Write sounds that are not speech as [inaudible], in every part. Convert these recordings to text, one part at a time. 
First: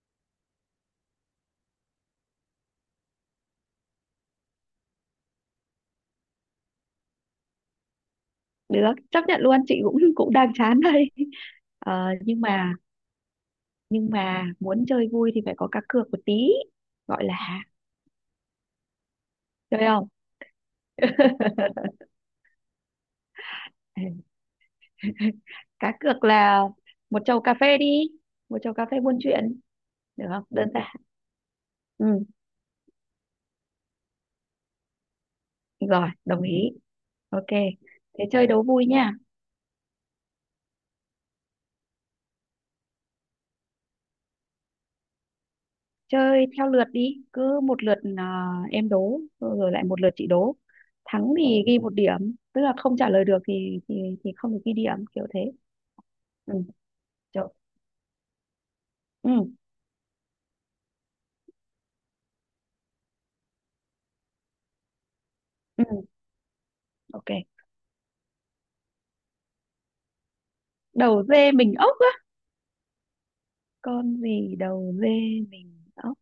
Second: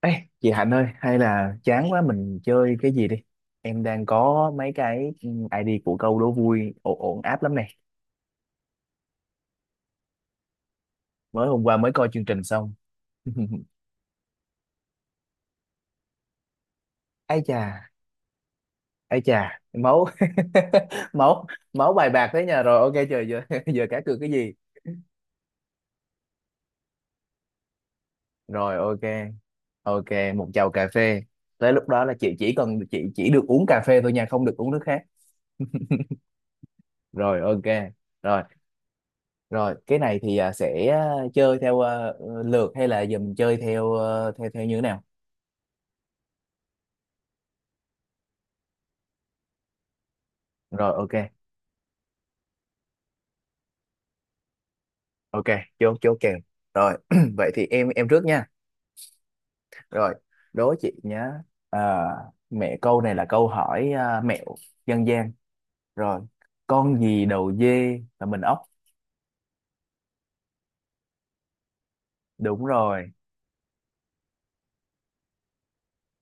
Ê, chị Hạnh ơi, hay là chán quá mình chơi cái gì đi. Em đang có mấy cái ID của câu đố vui ổn ổn áp lắm này. Được chấp nhận luôn, chị cũng [laughs] cũng đang chán đây. Mới hôm qua mới Ờ, coi chương nhưng trình xong. mà [laughs] nhưng mà muốn chơi vui thì phải có cá cược một tí, gọi Ai chà, là. ai chà, Chơi máu không? [laughs] máu [laughs] máu bài bạc thế nhà rồi. Ok trời giờ [laughs] giờ cá cược cái gì? Cá cược là một chầu cà phê đi, một chầu Rồi cà phê ok. buôn chuyện, Ok, được không, một đơn chầu giản. cà phê. Tới lúc đó Ừ, là chị chỉ được uống cà phê thôi nha, không được uống nước khác. rồi đồng ý. Rồi Ok, ok. thế Rồi, chơi đố vui nha. Rồi, cái này thì sẽ chơi theo lượt hay là giờ mình chơi theo à, theo theo như thế nào? Chơi theo lượt đi, cứ một lượt à, em đố rồi lại một lượt chị đố. Rồi, ok. Thắng thì ghi một điểm, tức là không trả lời được thì không được ghi điểm, kiểu Ok, thế. chốt chốt kèo. Ừ, Rồi, [clears throat] rồi. vậy thì em trước nha. Ừ. Rồi, đố chị nhá. À, mẹ câu này là câu hỏi mẹo dân gian. Ừ. Rồi, con gì Ok. đầu dê là mình ốc? Đầu dê mình ốc á? Đúng rồi. Con gì đầu dê mình ốc?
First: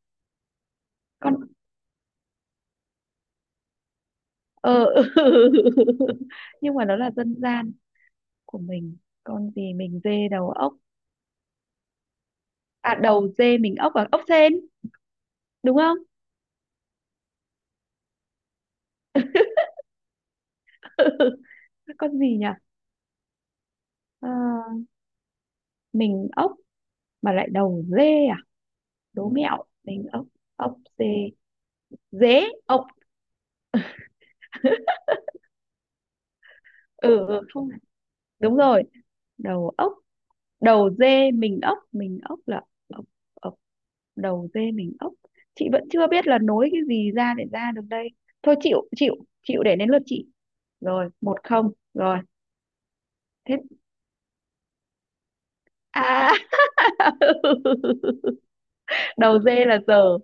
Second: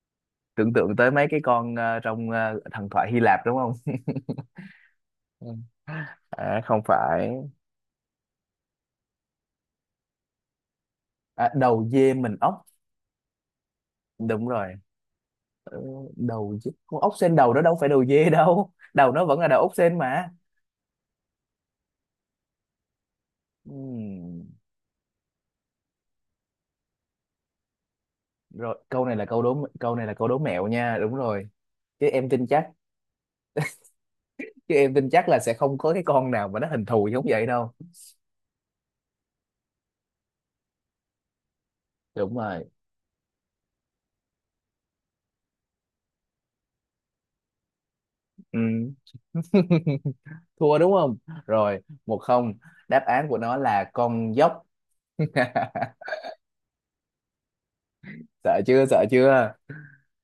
Tưởng tượng tới mấy cái Con... con trong thần thoại Hy Lạp đúng không? [laughs] ờ. Ừ. [laughs] À, Nhưng không mà nó là phải. dân gian của mình. Con gì mình dê đầu ốc? À, đầu dê mình ốc. À, đầu dê mình ốc và ốc Đúng sên, rồi. đúng không? Đầu chứ con ốc sên đầu đó đâu phải đầu dê đâu, đầu nó vẫn là đầu ốc sên mà. [laughs] Con gì nhỉ? Ờ, Ừm, mình ốc mà lại đầu dê à? rồi Đố mẹo. Câu Mình này là ốc, câu đố mẹo ốc nha, dê, đúng rồi. chứ em tin dế, chắc ốc. Chứ em tin chắc là sẽ không có cái con nào mà nó hình thù giống Ừ. Ừ, vậy không, đâu. đúng rồi. Đầu ốc, đầu dê mình ốc, mình Đúng ốc là rồi. ốc. Ốc. Đầu dê mình ốc. Chị vẫn chưa biết là nối cái gì ra để ra được đây. Thôi, chịu, Ừm. chịu. Chịu, để đến lượt [laughs] chị. Thua đúng Rồi, không? một không Rồi một rồi. không. Đáp án của nó Thế là con dốc. [laughs] à. [laughs] Sợ chưa, sợ Đầu chưa? dê là giờ.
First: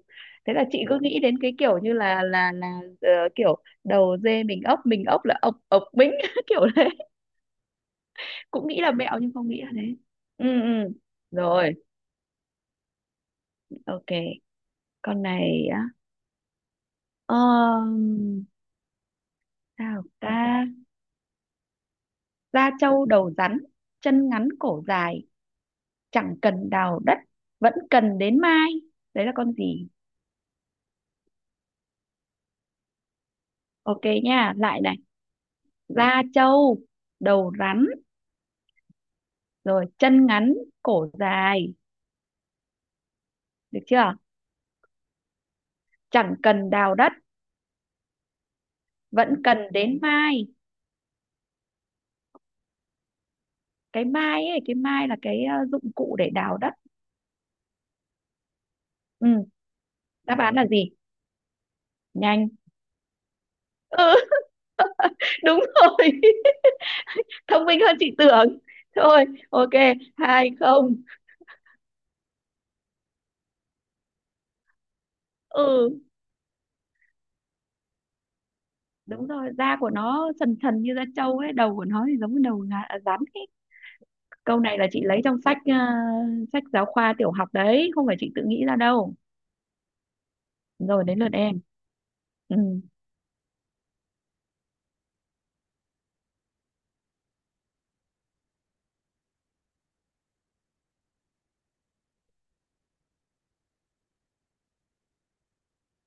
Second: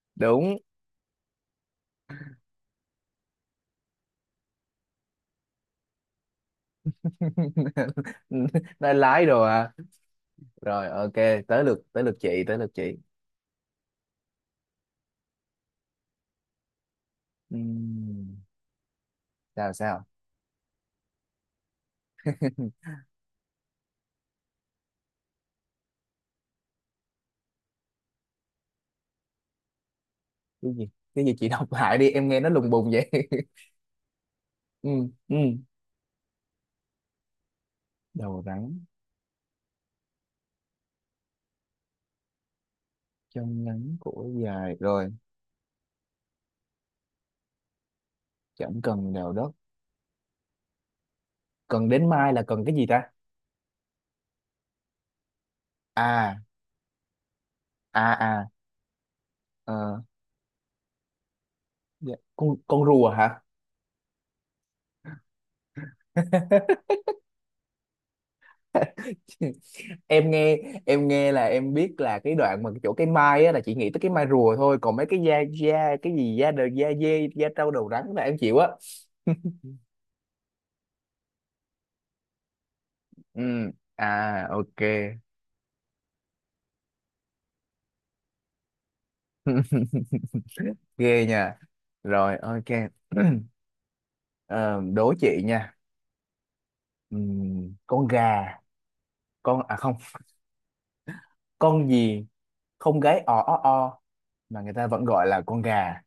Thế Đúng. là chị cứ nghĩ đến cái kiểu như là ờ, kiểu đầu dê mình ốc, mình ốc là ộc ộc bính, [laughs] kiểu đấy. [laughs] Cũng nghĩ là Nói mẹo lái nhưng đồ không nghĩ là à. thế. Ừ. Rồi Ừ, ok. Rồi Tới lượt chị. ok. Con này á? Ừm, um, sao Sao sao ta? Da [laughs] trâu đầu rắn, chân ngắn cổ dài, chẳng cần đào đất vẫn cần đến mai. Đấy là con gì? cái gì cái gì chị đọc [laughs] lại đi, em nghe nó lùng bùng vậy. Ok nha, lại [laughs] Ừ, này. ừ, Da trâu, đầu rắn, đầu rắn, rồi chân ngắn cổ dài, trong được ngắn chưa? cổ dài rồi, Chẳng cần đào đất, chẳng cần đào vẫn đất. cần đến mai. Cần đến mai là cần cái gì ta? Cái mai ấy, cái mai là cái dụng cụ để À đào đất. à à, Ừ. ờ, Đáp án là gì? dạ, con Nhanh. con rùa hả? Ừ. [laughs] Đúng rồi. [laughs] [laughs] Thông minh hơn chị tưởng. Thôi, ok. em Hai nghe không. em nghe là em biết là cái đoạn mà chỗ cái mai á là chị nghĩ tới cái mai rùa thôi, còn mấy cái da Ừ, da cái gì da đầu da dê da trâu đầu rắn là em chịu á. đúng [laughs] rồi, da của nó sần sần như da trâu ấy, đầu của nó thì giống như đầu rắn ấy. Ừ, à Câu này ok. là chị lấy trong sách sách giáo khoa tiểu học đấy, không phải chị tự nghĩ ra đâu. [laughs] Rồi, đến Ghê lượt nha. em. Rồi Ừ. ok. [clears throat] Ờ, đố chị nha. Con gà, con à không con gì không gáy o o o mà người ta vẫn gọi là con gà?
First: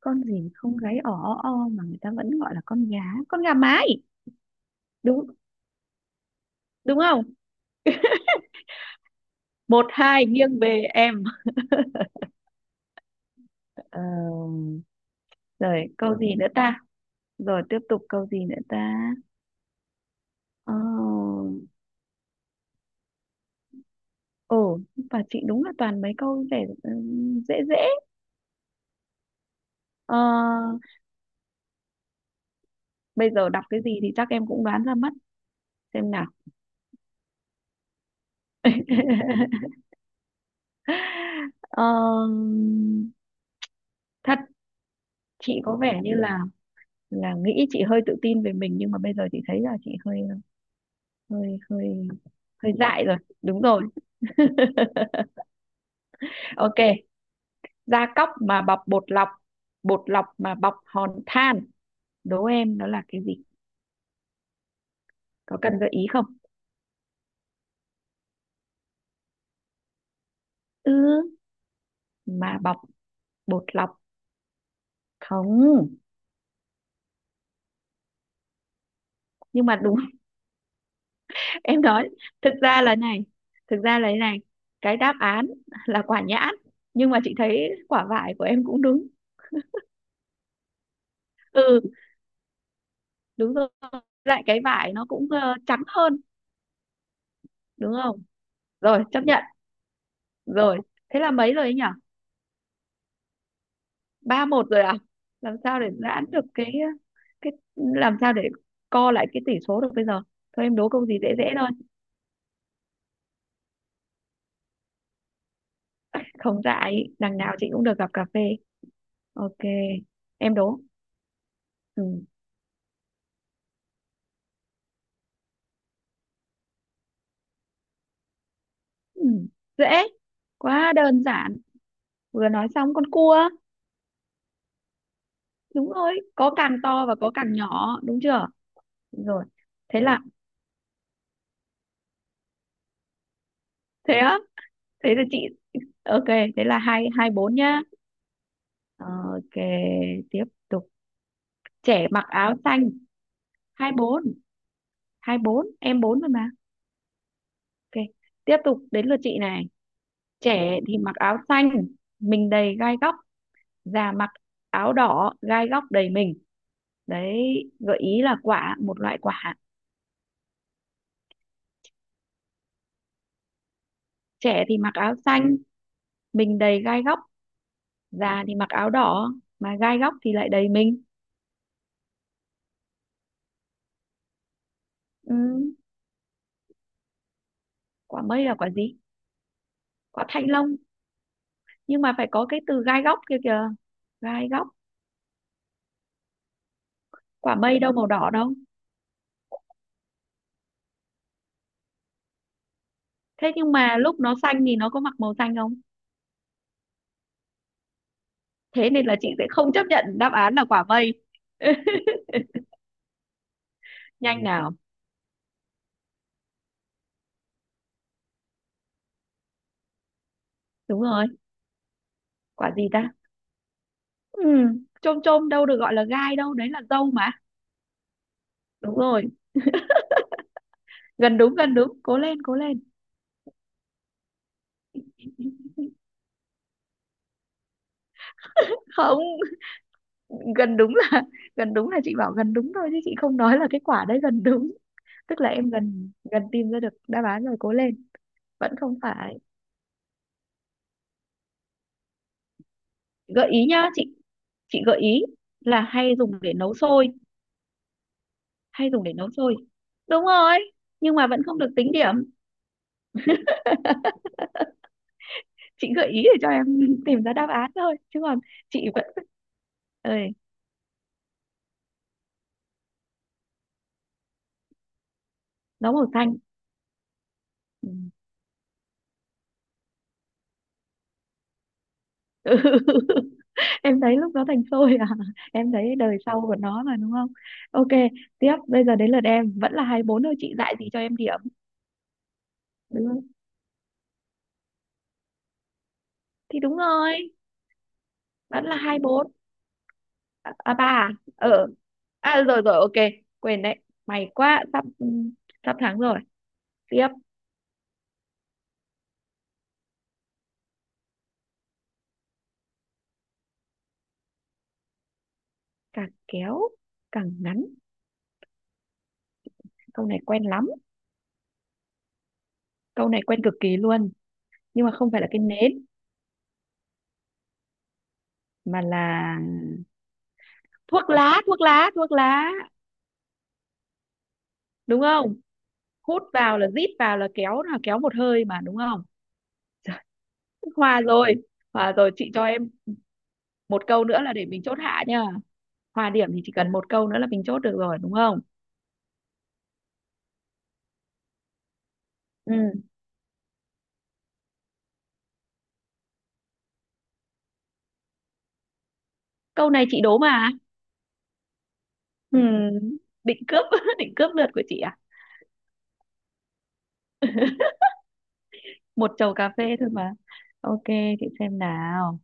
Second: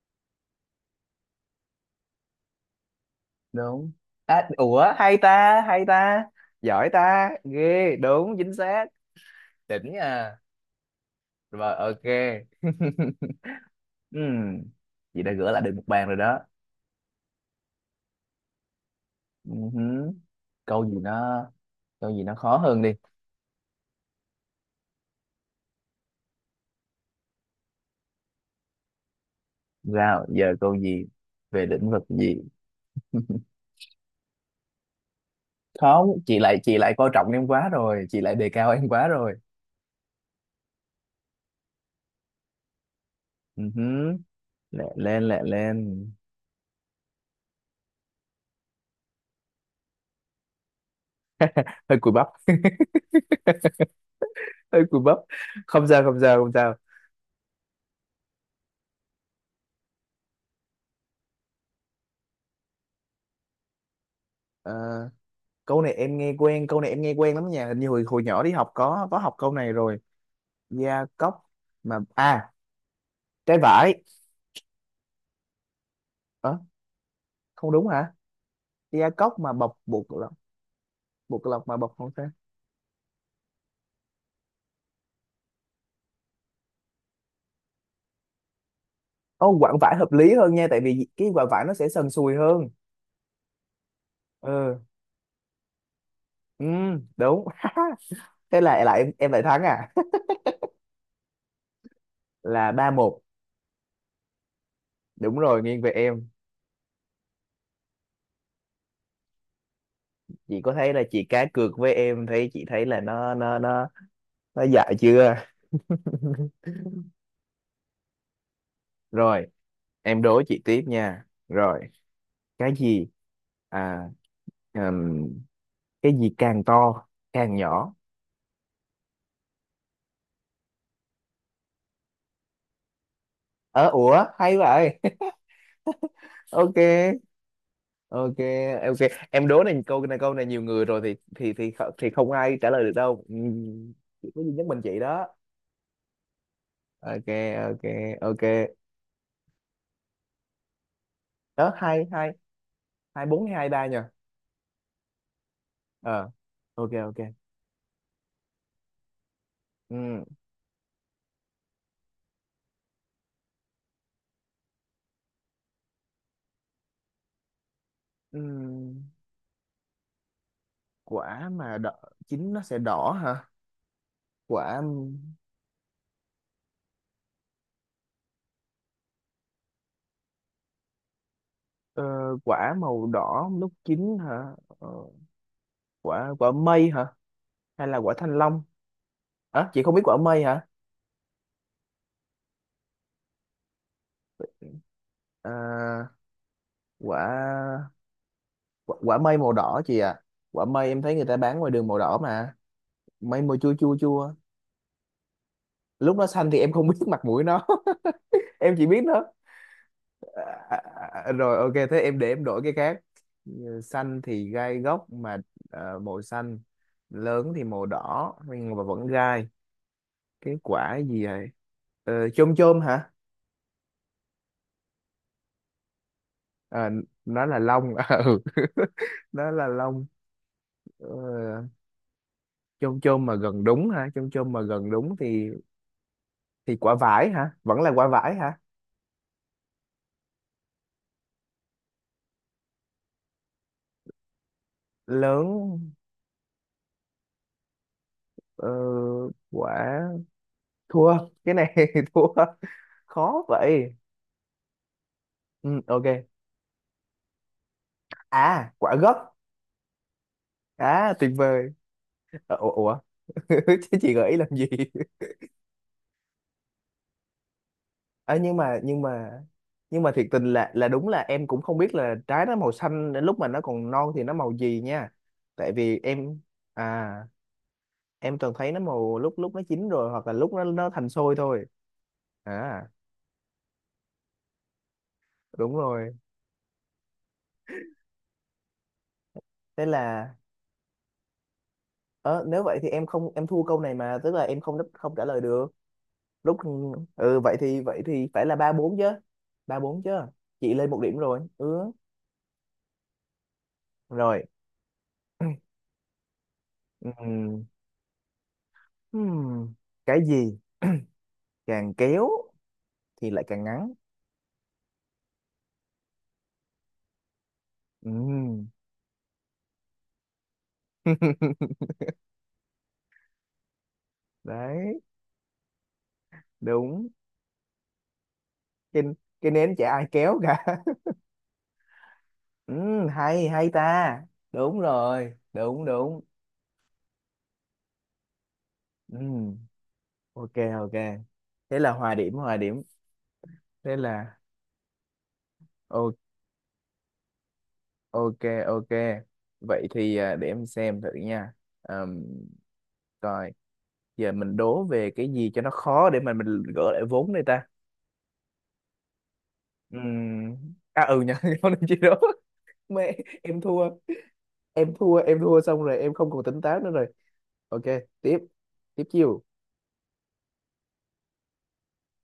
Con gì không gáy ỏ o mà người ta vẫn gọi là con gá? Con gà mái. Đúng. À, ủa hay Đúng. ta, hay ta. Giỏi Đúng không? ta ghê, đúng, chính xác. Một Đỉnh hai, nha. nghiêng về em. Rồi ok. [laughs] Ờ. Ừm, chị đã gỡ lại được một Rồi, bàn rồi câu gì đó. nữa ta? Rồi tiếp tục, câu gì nữa ta? Ừm, Ờ. câu gì nó câu gì nó khó hơn đi. Ồ, và chị đúng là toàn mấy câu để dễ dễ. Ờ, Sao giờ câu gì, về lĩnh vực gì? bây giờ đọc cái gì thì chắc em cũng đoán ra mất. Không, Xem nào. Chị lại coi trọng em quá rồi, chị lại đề cao em quá rồi. [laughs] Ờ, Ừ hứ, thật. lẹ lên, lẹ Chị có vẻ lên. như là nghĩ, chị hơi tự tin về mình nhưng mà bây giờ chị thấy là chị hơi, hơi Hơi hơi cùi bắp. hơi [laughs] dại rồi, đúng rồi. Hơi cùi bắp. Không sao. Ok. Da cóc mà bọc bột lọc, bột lọc mà bọc hòn than, đố em nó là cái gì? Ờ, Có cần gợi ý không? Câu này em nghe quen lắm nha, hình như hồi hồi nhỏ đi học có học câu này rồi. Ừ, Da cốc mà, à, mà bọc trái bột lọc, vải. không. Ờ, không đúng hả? Da cốc mà Nhưng mà bọc đúng. bột lọc, bột [laughs] lọc mà Em bọc, nói, không sao. thực ra là này, thực ra là thế này: cái đáp án là quả nhãn, nhưng mà chị thấy quả vải của em cũng đúng. Ô quặng vải hợp lý hơn nha, tại vì cái quặng vải nó Ừ. sẽ sần sùi hơn. Đúng rồi. Lại cái Ừ, vải nó cũng, ơ, trắng hơn, ừ, đúng. đúng không? [laughs] Thế là lại Rồi, em chấp em lại nhận. thắng à? [laughs] Rồi, thế là mấy rồi ấy nhỉ? Là ba một. Ba một rồi à? Đúng Làm rồi, sao nghiêng để về giãn em. được cái cái, làm sao để co lại cái tỷ số được bây giờ? Chị Thôi có em đố thấy là câu gì chị dễ dễ cá thôi. cược với em, thấy chị thấy là nó nó dại chưa? Không [laughs] dại, đằng nào chị cũng được gặp cà phê. Rồi Ok, em đố em chị đố. tiếp nha. Rồi Ừ. cái gì, à, ừm, cái gì càng to càng nhỏ? Ừ. Dễ. Quá đơn giản. Vừa nói xong, con cua. Ờ ủa hay vậy. [laughs] Đúng rồi, có Ok, càng to và có càng nhỏ, đúng ok, chưa? ok. Đúng rồi. Em đố này, Thế câu này là câu này nhiều người rồi thì thì không ai trả lời được đâu. Thế Chỉ á, có duy nhất mình chị thế là đó. chị, ok, thế là hai Ok, hai bốn nhá. ok, ok. Ờ, ok, tiếp tục, Đó hai trẻ mặc hai. áo xanh. Hai bốn hay hai ba Hai nhờ? bốn, hai bốn, em Ờ bốn rồi mà. ok, ok. Ok, tiếp tục, đến lượt chị này. Ừ. Trẻ thì mặc áo xanh, mình đầy gai góc, già mặc áo đỏ, gai góc đầy mình. Đấy, gợi ý là quả, một Ừm, loại quả. quả mà đỏ, chín nó sẽ đỏ hả? Trẻ thì Quả, mặc áo xanh, mình đầy gai góc, già thì mặc áo đỏ mà gai góc thì lại đầy mình. ờ, quả màu đỏ lúc chín hả? Ờ, Ừ, quả quả mây hả? Hay là quả quả thanh mây là long? quả gì? À, chị không biết quả Quả mây thanh hả? long, nhưng mà phải có cái từ gai góc kia kìa, gai góc. À, Quả mây quả, đâu màu đỏ đâu. quả mây màu đỏ chị ạ. Quả mây em thấy người ta bán ngoài đường màu đỏ mà. Mây Thế màu nhưng chua mà chua lúc chua. nó xanh thì nó có mặc màu xanh không? Lúc nó xanh thì em không [laughs] biết mặt mũi nó. [laughs] Em chỉ Thế biết nên là nó. chị sẽ không chấp nhận đáp À, án là à, quả à, mây. à, rồi ok, thế [laughs] em để em đổi cái khác. Ừ, xanh Nhanh thì nào. gai góc mà. Ờ, màu xanh, lớn thì màu đỏ nhưng mà vẫn gai. Cái quả Đúng gì rồi. vậy? Ờ, chôm Quả chôm gì hả? ta? Ừ, chôm chôm đâu được gọi là gai đâu, đấy Ờ, là dâu mà. nó là long. [laughs] Ừ, Đúng rồi, nó là long. Ờ, gần đúng, gần đúng, cố lên, cố lên. chôm chôm mà gần đúng hả, chôm chôm mà gần đúng thì quả vải hả, vẫn là quả vải hả? Không, gần đúng là, gần đúng là chị bảo gần đúng thôi chứ chị không nói là cái quả đấy gần đúng. Tức là em Lớn, gần, gần tìm ra được đáp án rồi, cố lên. ờ, Vẫn không phải. quả, thua cái này. [laughs] Thua, khó Gợi ý nhá. vậy. Chị gợi ý Ừ, là ok. hay dùng để nấu xôi. À Hay quả dùng để gấc. nấu xôi. Đúng rồi, À nhưng mà tuyệt vẫn không được vời. tính điểm. Ờ, ủa, ủa? [laughs] Chứ chị gợi ý làm gì? Chị gợi ý để cho em [laughs] tìm ra đáp án thôi, chứ Ờ, còn nhưng mà chị nhưng vẫn. mà nhưng mà thiệt Ơi, tình là đúng là em cũng không biết là trái nó màu xanh đến lúc mà nó còn non thì nó màu gì nha. Tại nó vì màu xanh. em, à Ừ. em toàn thấy nó màu lúc lúc nó chín rồi hoặc là lúc nó thành xôi thôi. À [laughs] Em thấy lúc nó thành xôi à? [laughs] Em đúng thấy rồi. đời sau của nó mà, đúng không? Ok, tiếp. Bây giờ đến lượt em, vẫn là Thế hai bốn thôi, là chị dạy gì cho em điểm. ờ, nếu vậy thì em Đúng không? không, em thua câu này, mà tức là em không đáp-, không trả lời được. Lúc Thì đúng rồi. ừ vậy thì phải là Vẫn ba là bốn hai chứ. bốn. Ba bốn chứ. À, Chị à, ba lên một à? điểm rồi. Ờ, Ừ à rồi, rồi ok, quên đấy. May rồi. quá, sắp, sắp thắng rồi. Tiếp. Ừm, hmm, cái gì càng kéo thì lại càng ngắn. Càng kéo càng ngắn. Ừm. Câu này quen lắm, [laughs] câu này quen cực kỳ luôn, nhưng mà Đấy, không phải là cái nến đúng. mà Cái, là cái nến chả ai kéo cả. thuốc [laughs] lá, thuốc lá, thuốc lá. Hay hay ta. Đúng Đúng rồi, không? đúng đúng. Hút vào, là rít vào, là kéo, là kéo một hơi mà, đúng không? Ừm, ok ok. Hòa rồi. Thế là Hòa rồi, chị cho hòa em điểm. một Thế câu nữa là là để mình chốt hạ nha. Hòa o-, điểm thì chỉ cần một câu nữa là mình chốt được rồi, đúng ok không? ok. Vậy thì à, để em xem thử nha. Ờm, Ừ. coi giờ mình đố về cái gì cho nó khó để mà mình gỡ lại vốn đây ta. Câu này chị đố mà. Ừm, À ừ nha, [laughs] không nên chi đố. Ừ. Mẹ Định em cướp thua, [laughs] định cướp lượt của chị à? Em thua xong rồi em không còn tỉnh táo nữa rồi. Ok, tiếp, tiếp Một chầu chiêu. cà phê thôi mà. Ok, chị xem nào.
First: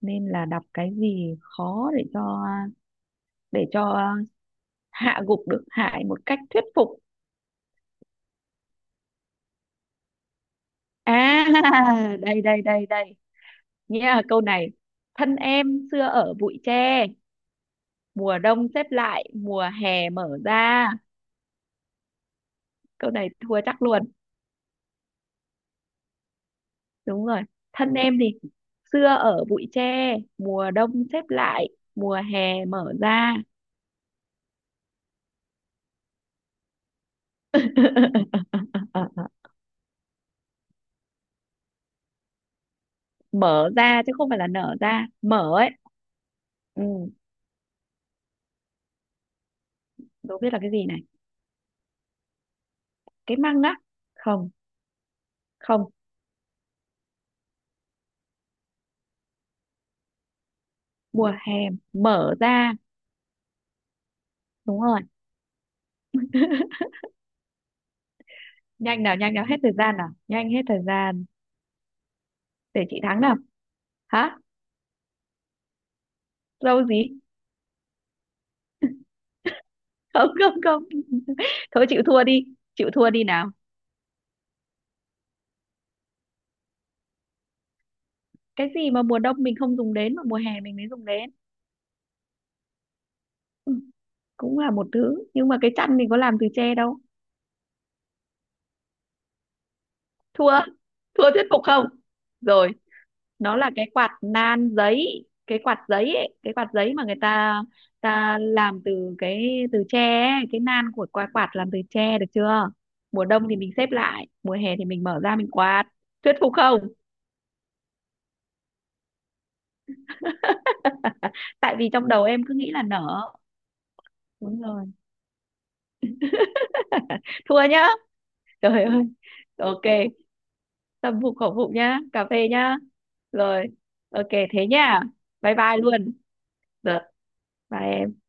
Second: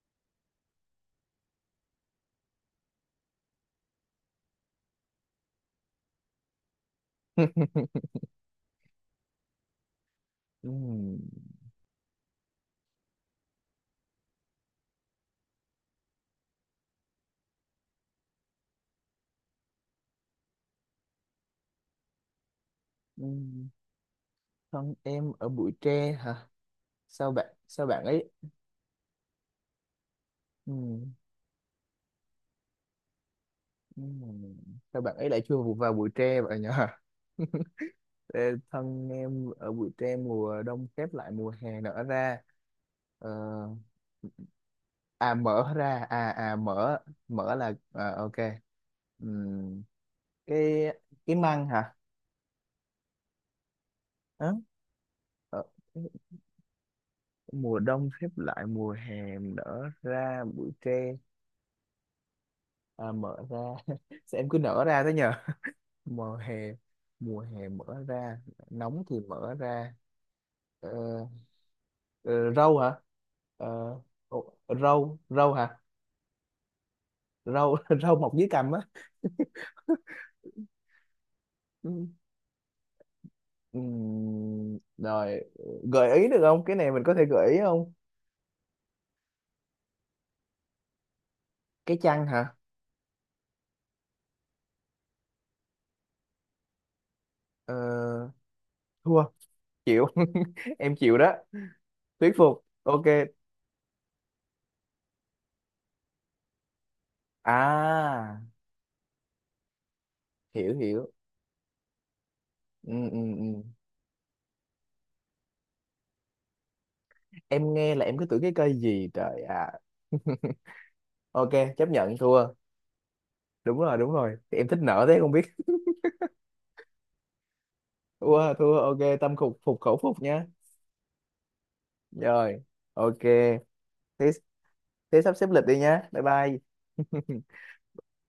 Nên là đọc cái gì khó để cho, để cho hạ gục được Hải một cách thuyết phục. [laughs] Ừm, À, [laughs] đây đây đây đây nha, câu này. Thân em xưa ở bụi tre, mùa đông xếp lại mùa hè mở ra. Câu này thua ừm, chắc luôn. thân em ở bụi tre hả? Đúng rồi. Sao Thân bạn em ấy, thì xưa ở bụi tre, mùa đông ừm, xếp lại, mùa hè mở ra. ừm, sao bạn ấy lại chui vào vào bụi tre vậy nhở? [laughs] Ê, thân [laughs] em ở bụi tre, mùa đông khép lại mùa hè nở ra. Ờ, Mở ra chứ không phải là nở ra, à mở ấy. mở ra, Ừ. mở, mở là à, ok. Ừm, Đố biết là cái cái gì này. cái măng hả? Cái măng á? Không. Đó, ờ, Không. mùa đông khép lại mùa hè nở ra bụi tre. Mùa hè mở ra. À, mở ra. [laughs] Sao em cứ Đúng nở rồi. ra thế nhờ. mùa hè Mùa hè mở ra, nóng Nhanh nào, thì nhanh nào, mở hết thời ra. gian nào, nhanh, hết thời Ờ, gian. ờ, râu Để hả? chị thắng nào. Ờ, Hả? ồ, râu râu hả? Lâu gì? Râu [laughs] râu mọc dưới cằm á. [laughs] [laughs] Không, không, không. [laughs] Thôi, chịu Ừ. thua đi. Chịu thua đi nào. Rồi, gợi ý được không, cái này mình có thể gợi ý không? Cái gì mà mùa đông mình không dùng đến mà mùa hè mình mới dùng đến. Cái chăn hả? Ừ, cũng là một thứ nhưng mà cái chăn mình có làm từ tre đâu. Ờ, thua, chịu. [laughs] Thua. Em chịu Thua đó. thuyết phục không? Thuyết phục Rồi, ok. nó là cái quạt nan giấy, cái quạt giấy ấy, cái quạt giấy mà người ta ta À, làm từ cái từ tre ấy, cái hiểu nan của hiểu. quạt, quạt làm từ tre, được chưa? Ừ, ừ, Mùa đông thì ừ. mình xếp lại, mùa hè thì mình mở ra mình quạt. Thuyết phục không? Em nghe là em cứ tưởng cái cây gì trời à. [laughs] [laughs] Ok, Tại chấp vì trong nhận đầu em thua. cứ nghĩ là nở. Đúng rồi, đúng rồi, Đúng em thích rồi. nở thế không biết. [laughs] Thua nhá. Thua, thua, Trời ok, ơi. tâm phục phục khẩu Ok, phục nhá. tâm phục khẩu phục nhá, cà phê Rồi nhá. ok. Rồi, ok Thế, thế nhá. thế sắp xếp Bye lịch bye đi nhá, luôn. bye bye. Được, [laughs] bye em.